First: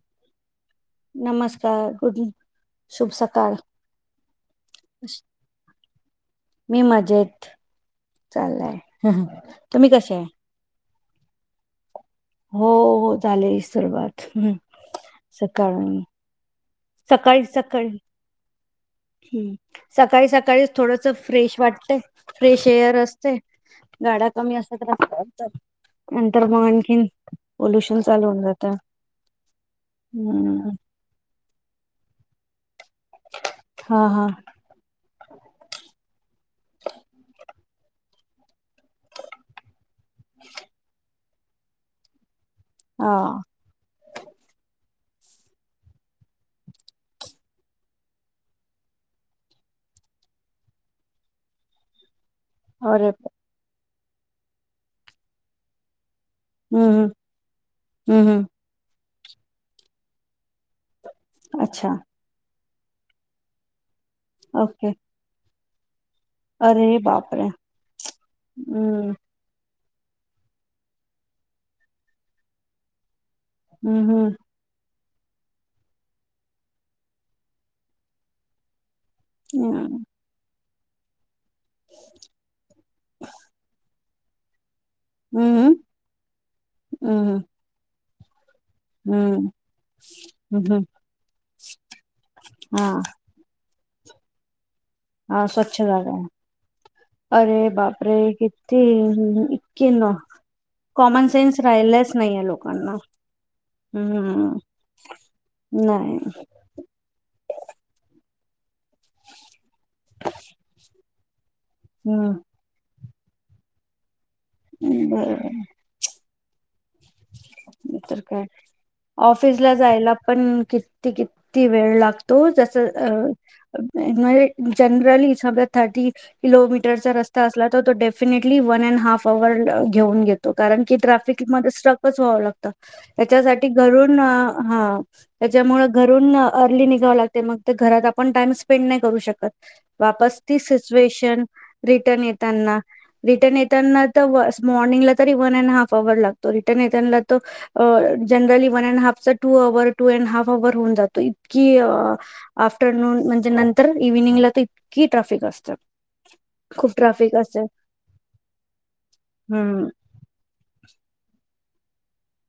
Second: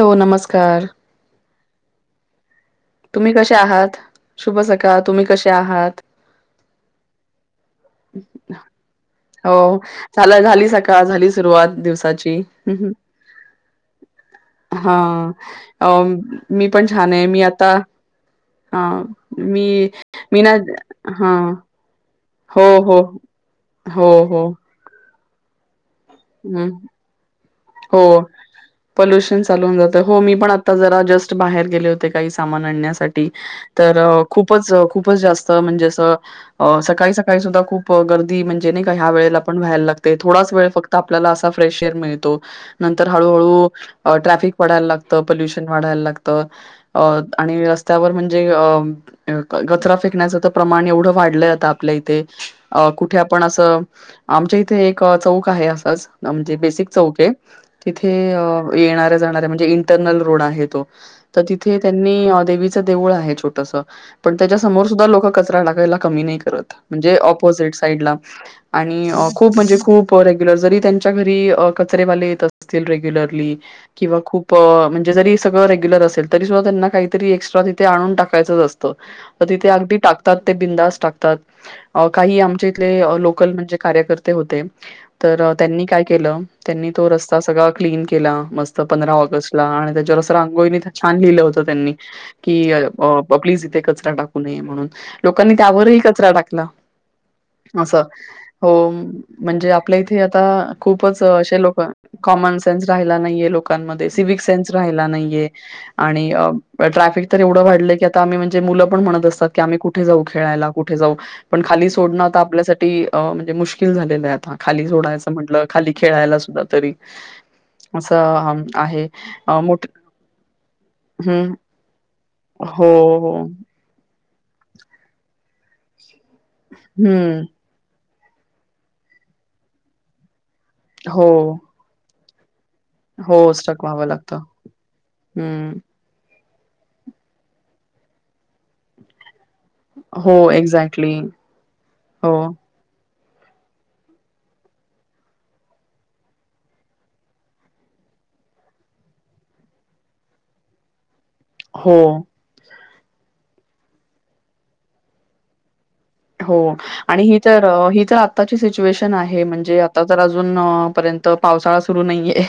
Hello नमस्कार का गुडली तुम्ही कसे आहात शुभ सका तुम्ही कसे आहात मी मजेत चाललाय हो तुम्ही कसे आहे झाला झाली सका का झाली सुरुवात दिवसाची हो हो झाले सुरुवात हम्म. हा सकाळी मी पण छान आहे मी सकाळी आता सकाळी हा मी हम्म सकाळी मी ना सकाळीच थोडस हा फ्रेश वाटतय हो फ्रेश एअर हो असते हो गाड्या हो कमी असतत लागतात तब पोल्युशन हो चालू होऊन जात पल्युशन चाल जात हो मी पण आता जरा जस् बाहेर गेले होते काही सामान हा आणण्या हा खूप खूप जास्त म्हणजे सकाळी सकाळी सुा खप ग म्ह जे का ह्या वेला आपण व्हायला लागते थोडच वेळ फक्त आपल्याला असा फ्रेश एअर मिळतो नंतर हा हळूहळू ट्रॅफिक पडायला लागत तर पल्युशन वाढायला लागतं अ आणि रस्त्यावर म्हणजे अ कचरा फेकण्याचं तर प्रमाण एवढं वाढलंय आता आपल्या इथे अ अरे कुठे आपण असं आमच्या इथे एक चौक आहे अस आच म्हणजे हम्म बेसिक चौक आहे तिथे हम्म हम्म हम्म. येणार म्हणजे इंटरनल रोड आहे तो तर तिथे अच्छा त्यांनी देवळ आहे छोटस पण त्याचाच्यामोर ओके सुद्ध लोक कचरा लागात म्हण खण अरे म्हणजे बापरे ऑपोसिट साईड ला हम्म खूपेग्युलर जरी त्यांच्या घरी कचरेवाले येत असतील रेग्युलर हम्म किंवा हम्म खूप जे जरी सगं रेगुल असेल तरी सुद्धा त्यांना काहीरी एक्स्ट्रा तिथे आणून टाकायचं असतं तिथे अगदी हम्म टाकतात ते बिंदास टाकतात. अहो काही आमच्या इथ लोकल म्हणजे कार्य ते होते तर हम्म त्यांनी काय केलं. त्यांनी तो हम्म सगळा रस्ता क्ली केला मस्त पंधरा हम्म ऑगस्ट ला आणि त्याच्यावर हम्म रांगोळी हम्म छान लिहिलं होत त्यांनी, की हा प्लीज इथे कच टाकू नये म्हणून. हा लोकांनी स्वच्छ त्यावरही जागा आहे. कचरा टाकला अरे असं बापरे हो किती म्हणजे, इतकी आपल्या न इथे खूपच कॉमन असे सेन्स लोक राहिलाच नाहीये कॉमन सेन्स लोकांना राहिला नाहीये, लोकांमध्ये सिविक हम्म सेन्स राहिला नाहीये, नाही आणि या ट्राफिक तर एवढा वाढला आम्ही म्हणजे. जे मुलं पण म्हणत असतात. की आम्ही कुठे जाऊ खेळायला कुठ जाऊ. पण खाली सोडणं हम्म आता आपल्यासाठी अ म्हणजे मुश्किल झाले आहेत. खाली सोडाच, बरोबर म्हटलं खाली खेळायला. तरी, तर असं काय अम, आहे. अ, ऑफिसला मोठ जायला पण किती हं. किती वेळ लागतो हो, जसअ हो. जनरलली सर थर्टी किलोमीटरचा हं. रस्ता असला तर तो definitely one and half hour घेऊन घेत कारण की हो, ट्राफिकमध्ये स्ट्रकच. व्हाव लातात हो. त्याच्यासाठी स्टक व्हावं घरून लागतं. हा हं. त्याच्यामुळे घरून, अर्ली निघावं लागते मग ते घरात आपण टाइम स्पेंड नाही करू शकत. हो, वापस त एक्झॅक्टली. सिच्युएशन रिटर्न हो, येताना. रिटर्न येताना तर मॉर्निंगला तरी वन अँड हाफ अवर लागतो रिटर्न येत. तो जनरली वन अँड हाफ चा टू अँड हाफ अवर होऊन जातो. की अ हो. आप आफ्टरनून म्हणजे नंतर इव्हनिंगला तर इतकी ट्राफिक असतं. हो आणि ही तर ही तर आताची सिच्युएशन आहे. म्हणजे हम्म आता तर अजून र्यंत पावसाळा सुरु नाहीये.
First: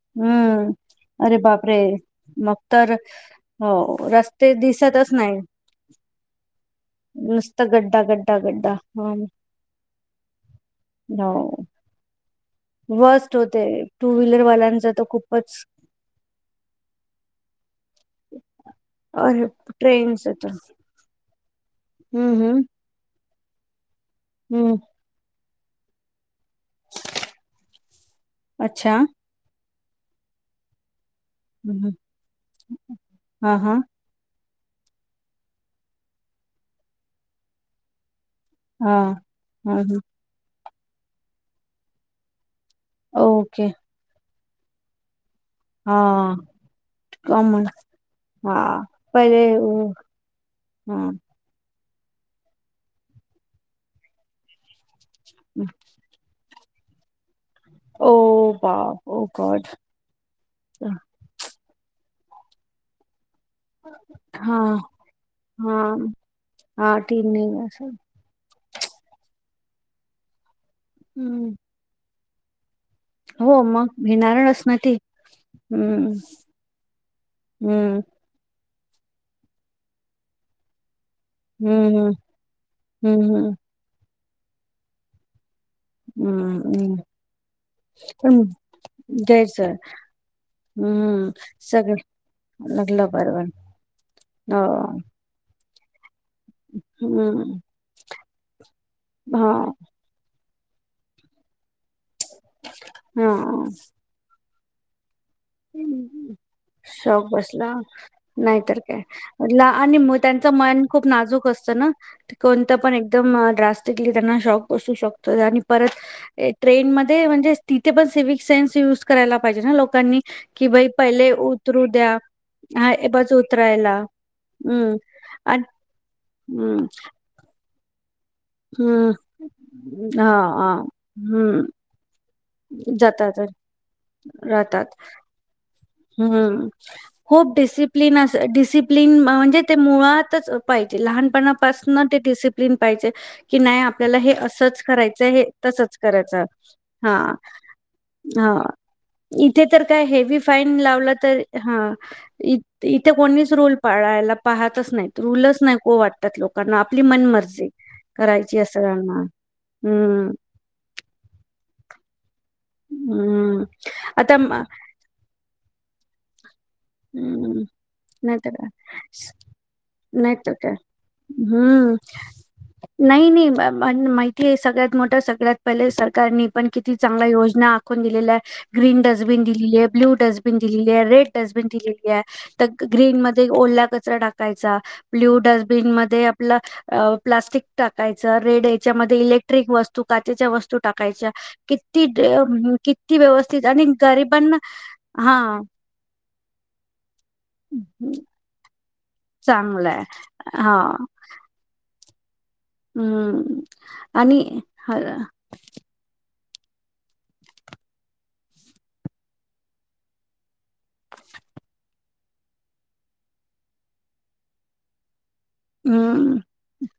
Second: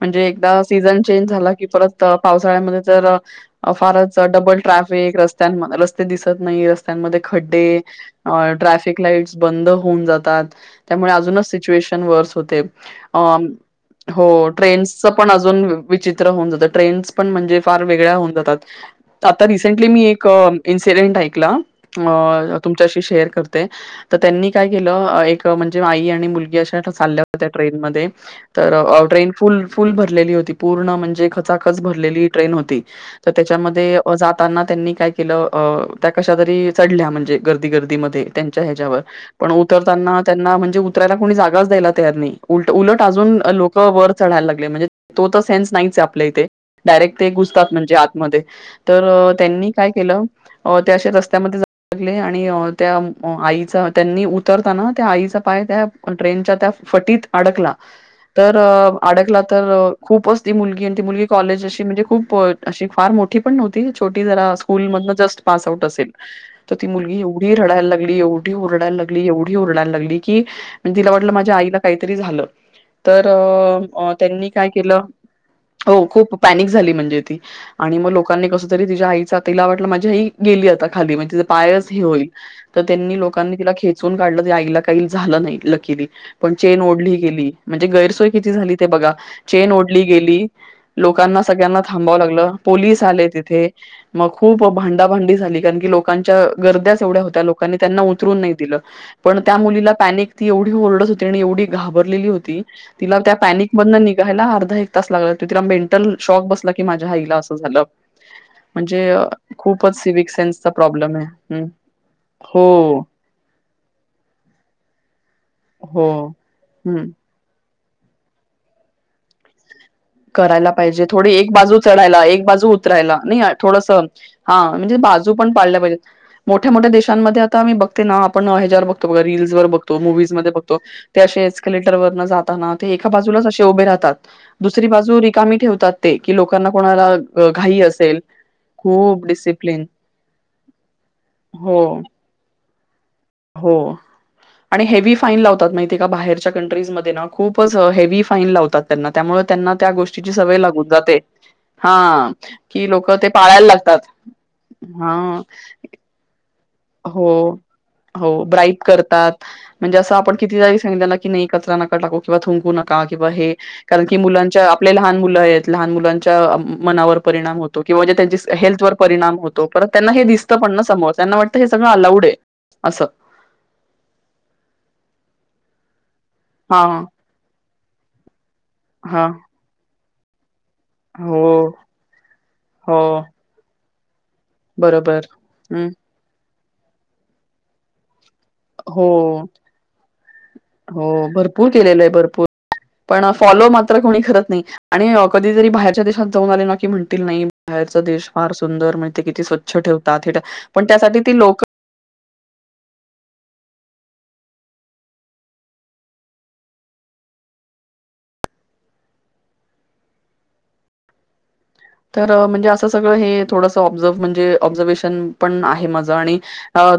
म्हणजे एकदा हम्म सीझन चेंज अरे झाला की बापरे परत पावसाळ्यामध्ये तर हो फारच रस्ते डबल दिसतच ट्रॅफिक नाही रस्त्यां रस्ते दिसत नाही रस्त्यांमध्ये नुसतं खड्डे गड्डा गड्डा गड्डा ट्र हम्म, लाईट ब होऊन जातात त्यामुळे अजून हो स्युए व वर्स्ट होते टू ट्रेन व्हीलरवाल्यांच तर पण खूपच अजून विचित्र होऊन जात ट्रेन पण म्हणजे फार वेगळ्या होऊन जातात आ अरे रिसेंटली मी एक ट्रेनच तर इन्सिडेंट शिकला हम्म हम्म शे तर त्यांनी काय हम्म केलं एक म्हणजे आई आणि मुलगी चालल्या होत्या ट्रेन म तर अच्छा ट्रेन फुल फुल भरलेली होती पूर्ण म्हणजे भ हम्म, हा हा त्या ताना त्यांनी काय केलं त्या कशा तरी चढल्या म्हणजे गर्दी गर्दीमध्ये त्यां हा ह्याच्यावर पण उत हम्म, हम्म. त्यां े उतरायला कोणी जााच द्यायला तयार उल उलट अजून ओके लोक वर चढायला लागले म्हणजे तो सेस हा नाही आप इथे कॉमन डायरेक्टुतात म्हणजे आतमध्ये हा तर पहिले त्यांनी काय केलं हा रत आणि त्या आईचा त्यांनी उतरताना ते आई सपाय त्या ट्रेनच्या त्या फटीत अडकला ओ तर बाप ओ अडकला गॉड तर खूप असती मुलगी आणि त मुली कॉलेज े खप अ फार मो पण न्हती छोटी हा जरा स्कूल जस्ट पास हा आउट असेल ती हा मुलीगी तिन्ही एवढी असेल रडायला एवढी उरडायला लागली एवढी रायला लागली कि तिला वाटलं हम्म माझ्या आईला का तरी झालं. तर हो मग त्यांनी भिणारच काय ना ती केलं हो हम्म खूप पॅनिक झाली म्हणजे ती आणि हम्म मग लोकांनी कस. री तिझ्या आईचा तिला वाटलं माझी आई गेली आता खाली म्हणजे. पाय हम्म होईल तर त्यांनी हम्म लोकांनी तिला खेच काढलं आईला काही झालं नाही. केली पण हम्म चेन हम्म ओढली गेली म्हणजे गैरसोय पण किती झाली ते बघा द्यायच चेन ओढली गेली हम्म लोकांना सगळ्यांना सगळं थांबाव लागलं पोलीस लागलं आले बरोबर तिथे मग हो खूप भांडाभांडी झाली. कारण कलो च्या गर्द एवढ्या होत्या हम्म लोकांनी त्यांना उतून नाही दि पण हा त्या मुलील पैनिक ती एवढ ओरड होती आणि एवढी घा घाबरलेली होती तिला त्या पॉनिक हा मधन निघायला. एक तास लागला. मेंटल शॉक बस की माझ्या शॉक हईला अस बसला झालं नाहीतर काय म्हणजे ला खूपच आणि मग सिविक त्यांचं सेन्स. मन खूप नाजूक असताना कोणता पण त्यांना जास्तीत शॉक बसतो. आणि परत हो ट्रेन हम्म मध्ये म्हणजे. तिथ पण सिव्ह से्स युज कराय पाहिजे लोकांनी. कि करायला बाई पाहिजे पहिले थोडी एक बाजू उतरू द्या चढायला एक बाजू हा उतरायला बस नाही थोडस उतरायला हा म्हणजे हम्म बाजू पण आणि पाडल्या पाहिजे मोठ्या हम्म मोठ्या देशांमध्ये आता आम्ही बघ ते ना आप आपण हजार बघतो हम्म बघ रील् व बतो हा मूज मध्ये हा बघत तेे हम्म एक्लेटर वर्ण जातात. एका जातात बाजूलाच असेभे राहतात. दुरी बाजू रिकामी ठे ह् खप असेल डिसिप्लन डिसिप्लन खूप म्हणजे डिसिप्लिन. मुळातच पाहिजे हो, लहानपणापासून ते डिसिप्लिन. क्लीन पाहिजे. की नाही हो आपल्याला हे असंच आणि हेवी करायचं फाईन हे लावतात तसंच माहितीये का करायचं बाहेरच्या कंट्रीज मध्ये हा. खूपच हेवी फाईन हा लावतात त्यांना त्यामुळे इथे त्यांना तर त्या काय गोष्टीची हेवी सवय फाईन लागून लावला जाते. तर ह हां, की इथे लोकं ते कोणीच पाळायला रूल लागतात. पाळायला पाहतच नाहीत हां. रूलच नाही को वाटतात लोक हो हो ब्राई असं त्यांना करतात म्हणजे असं हम्म आपण किती सग की नाही कचरा नका टाकू किंवा थुंकू नका किंवा हे हम्म कारण की आता म- मुलांच्या आपले लहान मुलं आहेत लहान मुलां. च मनावर परिणाम हम्म होतो किंवा जे नाहीतर त्यां काय हेल्थ ववर परिणाम होतो परत त्यांना हे नाहीतर दिसतं काय पण ना समज त्यांनाट हम्म नाह- नाही माहिती आहे सगळ्यात मोठं सगळ्यात पहिल्यासारखा सरकारने पण किती हां, चांगल्या योजना आखून दिलेल्या आहे ग्रीन हां. डस्टबिन दिलेली आहे ब्ल्यू डस्टबिन ब्लू डस्टबिन दिलेला आहे रेड हो, डसबिन दिलेला आहे डस्टबिन दिलेत हो, ग्रीन मध्ये ओला कचरा चढा य बरोबर. ब्ल्यू हं. डस्टबिन मध्ये आपला अ.... प्लास्टिक टाकायच रेड याच्या हो, मध्ये इलेक्ट्रिक वस्तू काचेच्या वस्तू हो, टाकायच्या भरपूर केलेलं आहे भरपूर. किती-किती पण व्यवस्थित फॉलो आणि मात्र कोणी करत गरबांना नाही आणि अ, हा कधीतरी बाहेरच्या देशात जाऊन आले ना, की म्हण नाही बाहेरचा देश फार सुंदर म्हण किती स्वच्छ चांगलं आहे. ठेवतात हे, पण हां. त्यासाठी ती लोक हम्म आणि ह तर म्हणजे असं सगळं हे थोडंसं ऑब्झर्व्ह म्हणजे ऑब्झर्वेशन पण आहे माझ हम्म. आणि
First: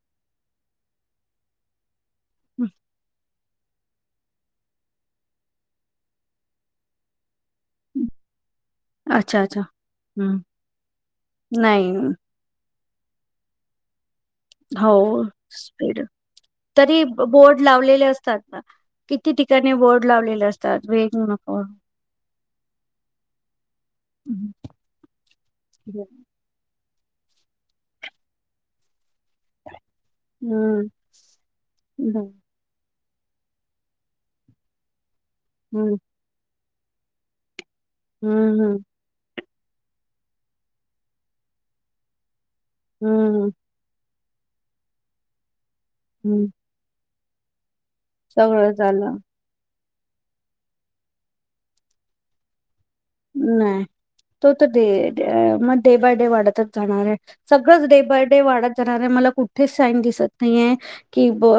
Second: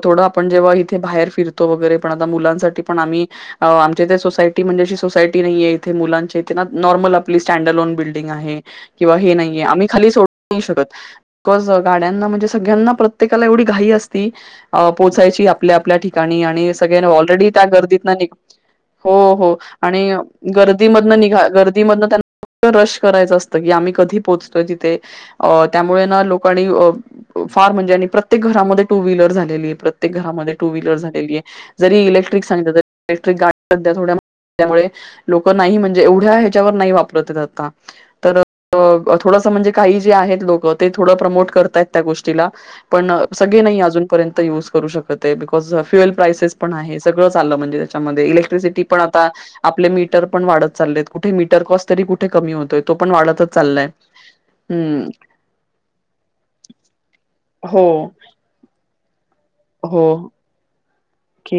थोडं आपण जेव्हा इथे बाहेर फीरतो वगैरे पण आता मुलांसाठी पण आम्ही आमच्या इथे सोसायटी म्हणजे अशी सोसायटी नाहीेय, इथे मुलांचे इथे ना नॉर्मल सॅंडल लोन अच्छा, बिल्डिंग आहे किंवा अच्छा. आम्ही खाली सोडू हं. नाही शकत. बीकॉस नाही. गाड्यांना म्हणजे सगळ्यांना प्रत्येकाला एवढी घाई अस ती अ हो, पोहोचायची आपल्या आपल्या स्पीड. ठिकाणी, आणि तरी सगळ्यांना ऑलरेडी बोर्ड त्या लावलेले गर्दीतन निग असतात ना. हो किती हो ठिकाणी आणि बोर्ड लावलेले असतात. गर्दी वेग मधन निघ नको. गर्दी मधन त्यांना फक्त्त रश करायच असत. आम्ही कधी पोहोच यच हं. तिथे. अ त्यामुळे ना लोकांनी फार म्हणजे आणि प्रत्येक घरामध्ये टू व्हीलर झालेली आहे. प्रत्येक घरामध्ये टू हं, व्हीलर झालेली आहे. जरी हं, इलेक्ट्रिक सांगितली तरी इलेक्ट्रिक गाडी सध्या थोड्या महाग असल्यामुळे लोक नाही म्हणजे एवढे आहेत त्याच्यावर नाही वापरत आहेत आता. हम्म हम्म. थोडंस म्हणजे काही जे आहेत लोक ते थोड प्रमोट करतायत त्या गोष्टीला. पण हं, हं, सगळे नाही अजूनपर्यंत ते युज करू शकत आहे. बीकॉस फ्युएल हं. प्रायसेस पण आहेत. सगळ चाललं म्हणजे त्याचामध्ये सगळं इलेक्ट्रिसिटी पण झालं. आता आपले मीटर पण वाढत चालले आहेत कुठे मीटर कॉस्ट तरी कुठे कमी होतय. तो पण वाढतच नाही. चाललाय. तो तर डे हम्म मग डे बाय डे वाढतच जाणार आहे. हो सगळंच डे बाय डे वाढत जाणार आहे. म [unintelligible] साइन हो दिसत नाहीये. की ब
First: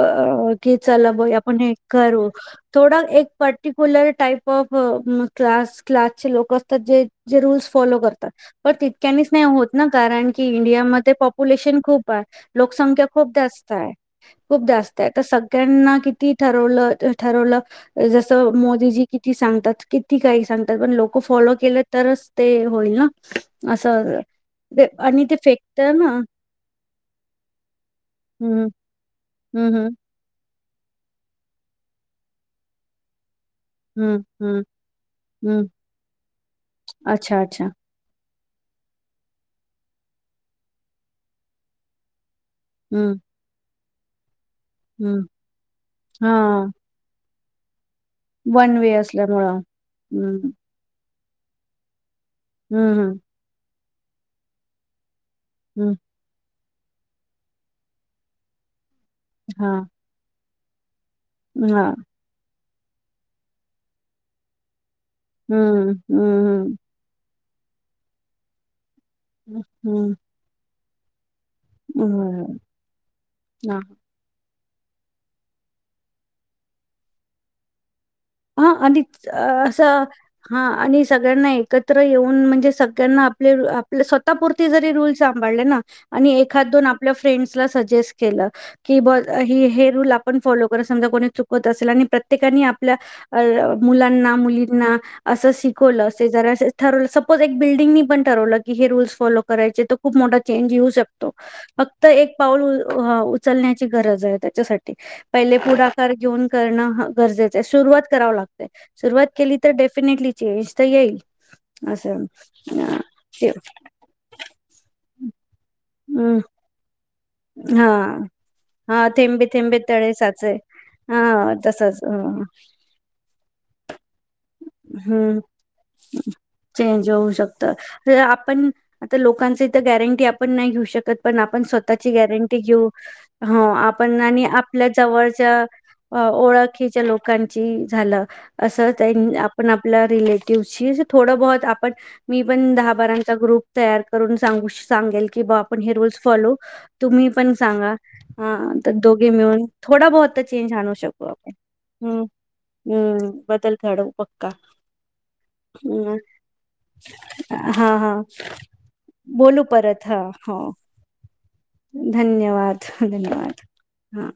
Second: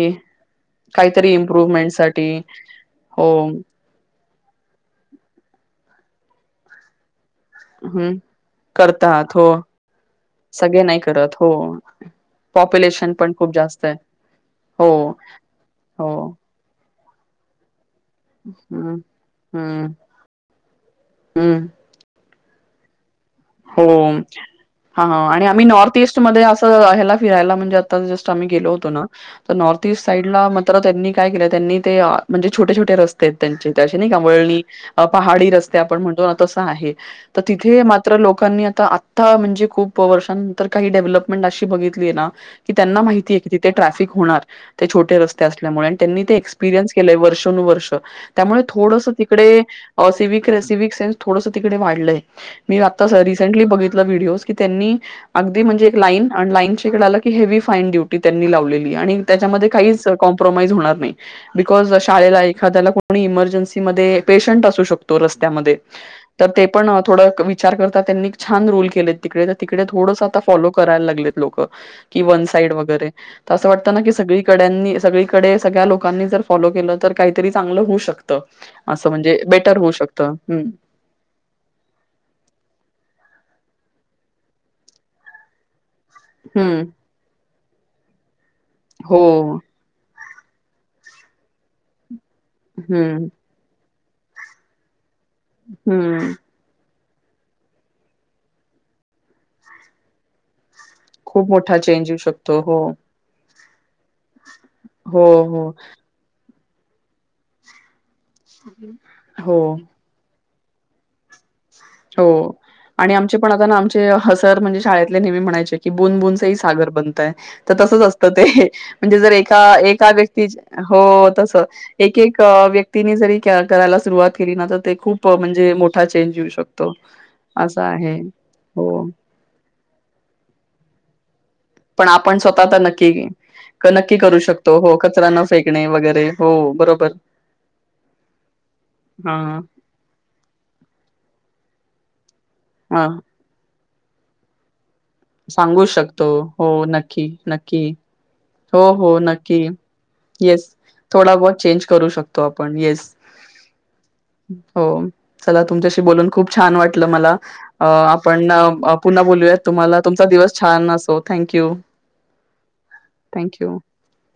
की चला ब काहीतरी आपण हे इम्प्रुव्हमेंट साठी करू, थोडा हो एक पर्टिक्युलर टाईप. फ, फ, मग क्लास-क्लास- -चे लोक असतात जे. जे रूल्स फॉलो हम्म करतात. पण तितक्यानीच करतात नाही हो होत ना कारण की सगळे नाही इंडियामध्ये करत हो पॉप्युलेशन खूप आहे. लोकसंख्या खूप जास्त आहे. खूप हो जास्त आहे. तर सगळ्यांना हो किती ठरवलं तर ठरवलं. जसं हम्म मोदीजी किती सांगतात, हम्म किती काही सांगतात. पण लोक फॉलो हम्म केलं तरच. स्ते होईलं ना. हो, असं ते हा, ते आणि आम्ही नॉर्थ फेकतं ना ईस्ट मधे अस हेला फिरायला म्हणजे. आता जस्ट आम्ही हं, गेलो होतो ना, तर हं, नॉर्थ हं, ईस्ट साइडला तर त्यांनी काय केलं त्यांनी ते म्हणजे छोटे-छोटे रस्ते त्यांचे ते असे नाही का हं, वळणी, हं, पहाडी हं. रस्ते आपण म्हणतो ना तसं आहे. अच्छा, तर अच्छा. तिथे लोकांनी आता-आता म्हणजे खूप वर्षानंतर काही डेव्हलपमेंट अशी बघितली आहे ना. कि त्यांना हं, माहितीय कि तिथे. ट्रॅफिक होणार. ते छोटे हं. रस्ते असल्यामुळे आणि त्यांनी ते हां, एक्सपिरियन्स केलय वर्ष. वर्षातूनवर्ष. त्यामुळे वन वे थोडस असल्यामुळं. तिकडे हं, सिव्हिक-सिव्हिक सेन्स. थोडंसं तिकडे वाढलंय. मी हं, हं, आत्ता रिसेंटली बघितल. व्हिडओ कि त्यांनी. अगदी म्हणजे हं. एक लाईन अर्न लाईन ईकड आलं की, हेवी फाईन ड्यूटी त्यांनी लावली. आणि त्याच्यामध्ये हां, काहीच काॅम्पि प्रोमाइज होणार नाही. बिकॉज हां. शाळेला एक एखाद्याला कोणी इमर्जन्सी मध्ये पेशंट असू शकतो. तो रस्त्यामध्ये हं, हं, तर ते हं. पण थोड क्वि विचार करता त्यांनी छान रोल केले. तिकडे तर हं, तिकडे हं. थोडसं आता फॉलो. करायला लागलेत. लोक. की वन बरं. साईड वगैरे असं वाटत नाी सगळी कड्यांंनी सगळीकडे सगळ्या लोकांनी जर फॉलो केलं तर, काहीतरी चांगलं होऊ शकत. हा आणि असं हा हम्म आणि सगळ्यांना एकत्र येऊन म्हणजे स त्यांना आपले आप स्वतःपुरती जरी रूल सांभाळले ना आणि एखाद हम्म दोन आपल्या फ्रेंड्स सजेस् केलं. कि ब अं हो अं ह हे रूल पण फॉलो करन्यात समजा कोणी चुकत असेल आणि प्र त्येकानी आपल्या हम्म मुलांना मुलींना असं शिकवलं असे हं. जरासे ठरवलं सपोज एक बिल्डिंगनी पण ठरवलं की हे रूल्स फॉलो करायचे तर खूप मोठा चेंज शकतो. खूप मोठा फक्त चेंज येऊ एक शकतो. पाऊल हो. उ अं उ चलण्या गरज आहे त्याच्यासाठी हो, पहिले हो. पुढाकार घेऊन करणं गरजेचं आहे. सुरुवात करावं लागतंय, सुरूवात हो, केली तर डेफिनेटली चेंज तर येईल. हो असं आणि आमचे ते पण आता ना आमचे हजार म्हणजे शाळेत नेहमी म्हणायचे हम्म [inaudible] तर हा तसच असतं, ते हा म्हणजे जर थेंबे एका थेंबे एका तळे व्यक्ती साचे हो हा तस तसच एक एक अं व्यक्तीनी जरी करा करायला सुरुवात केली ना तर, ते खूप हम्म म्हणजे मोठा चेंज येऊ शकतो. चेंज होऊ शकत. असं आहे. आपण हो. आता लोकांच इथ गॅरंटी आपण नाही घेऊ शक त पण आपण पण त्याची आपण गॅरंटी स्वतः तर घेऊ नक्की हा. क नक्की आपण करू आणि शकतो. आपल्या हो कचरा न जवळच्या फेकणे वगैरे. हो ओळखीच्या बरोबर. लोकांची झालं, अस त्यांनी हां. आपण आपल्या रिलेटिव थोड बोल आपण मी पण दहा हां. बारांचा ग्रुप तयार करून सांगू शक सांगेल की बा, आपण सांगू हे रूल्स शकतो. फॉलो हो नक्की, तुम्ही पण सांगा नक्की. हा हो तर हो दोघे मिळून नक्की. थोडा बहुत तर येस चेंज आणू शकू थोडा आपण बहत चेंज करू हम्म शकतो. येस. हम्म बदल घडवू पक्का हो. चला तुमच्याशी हम्म बोलून खूप छान वाटलं मला, हा हा आपण पुन्हा बोलूया बोलू परत तुम्हाला हा तुमचा हो दिवस छान असो थँक्यू. धन्यवाद, धन्यवाद. थँक्यू. हा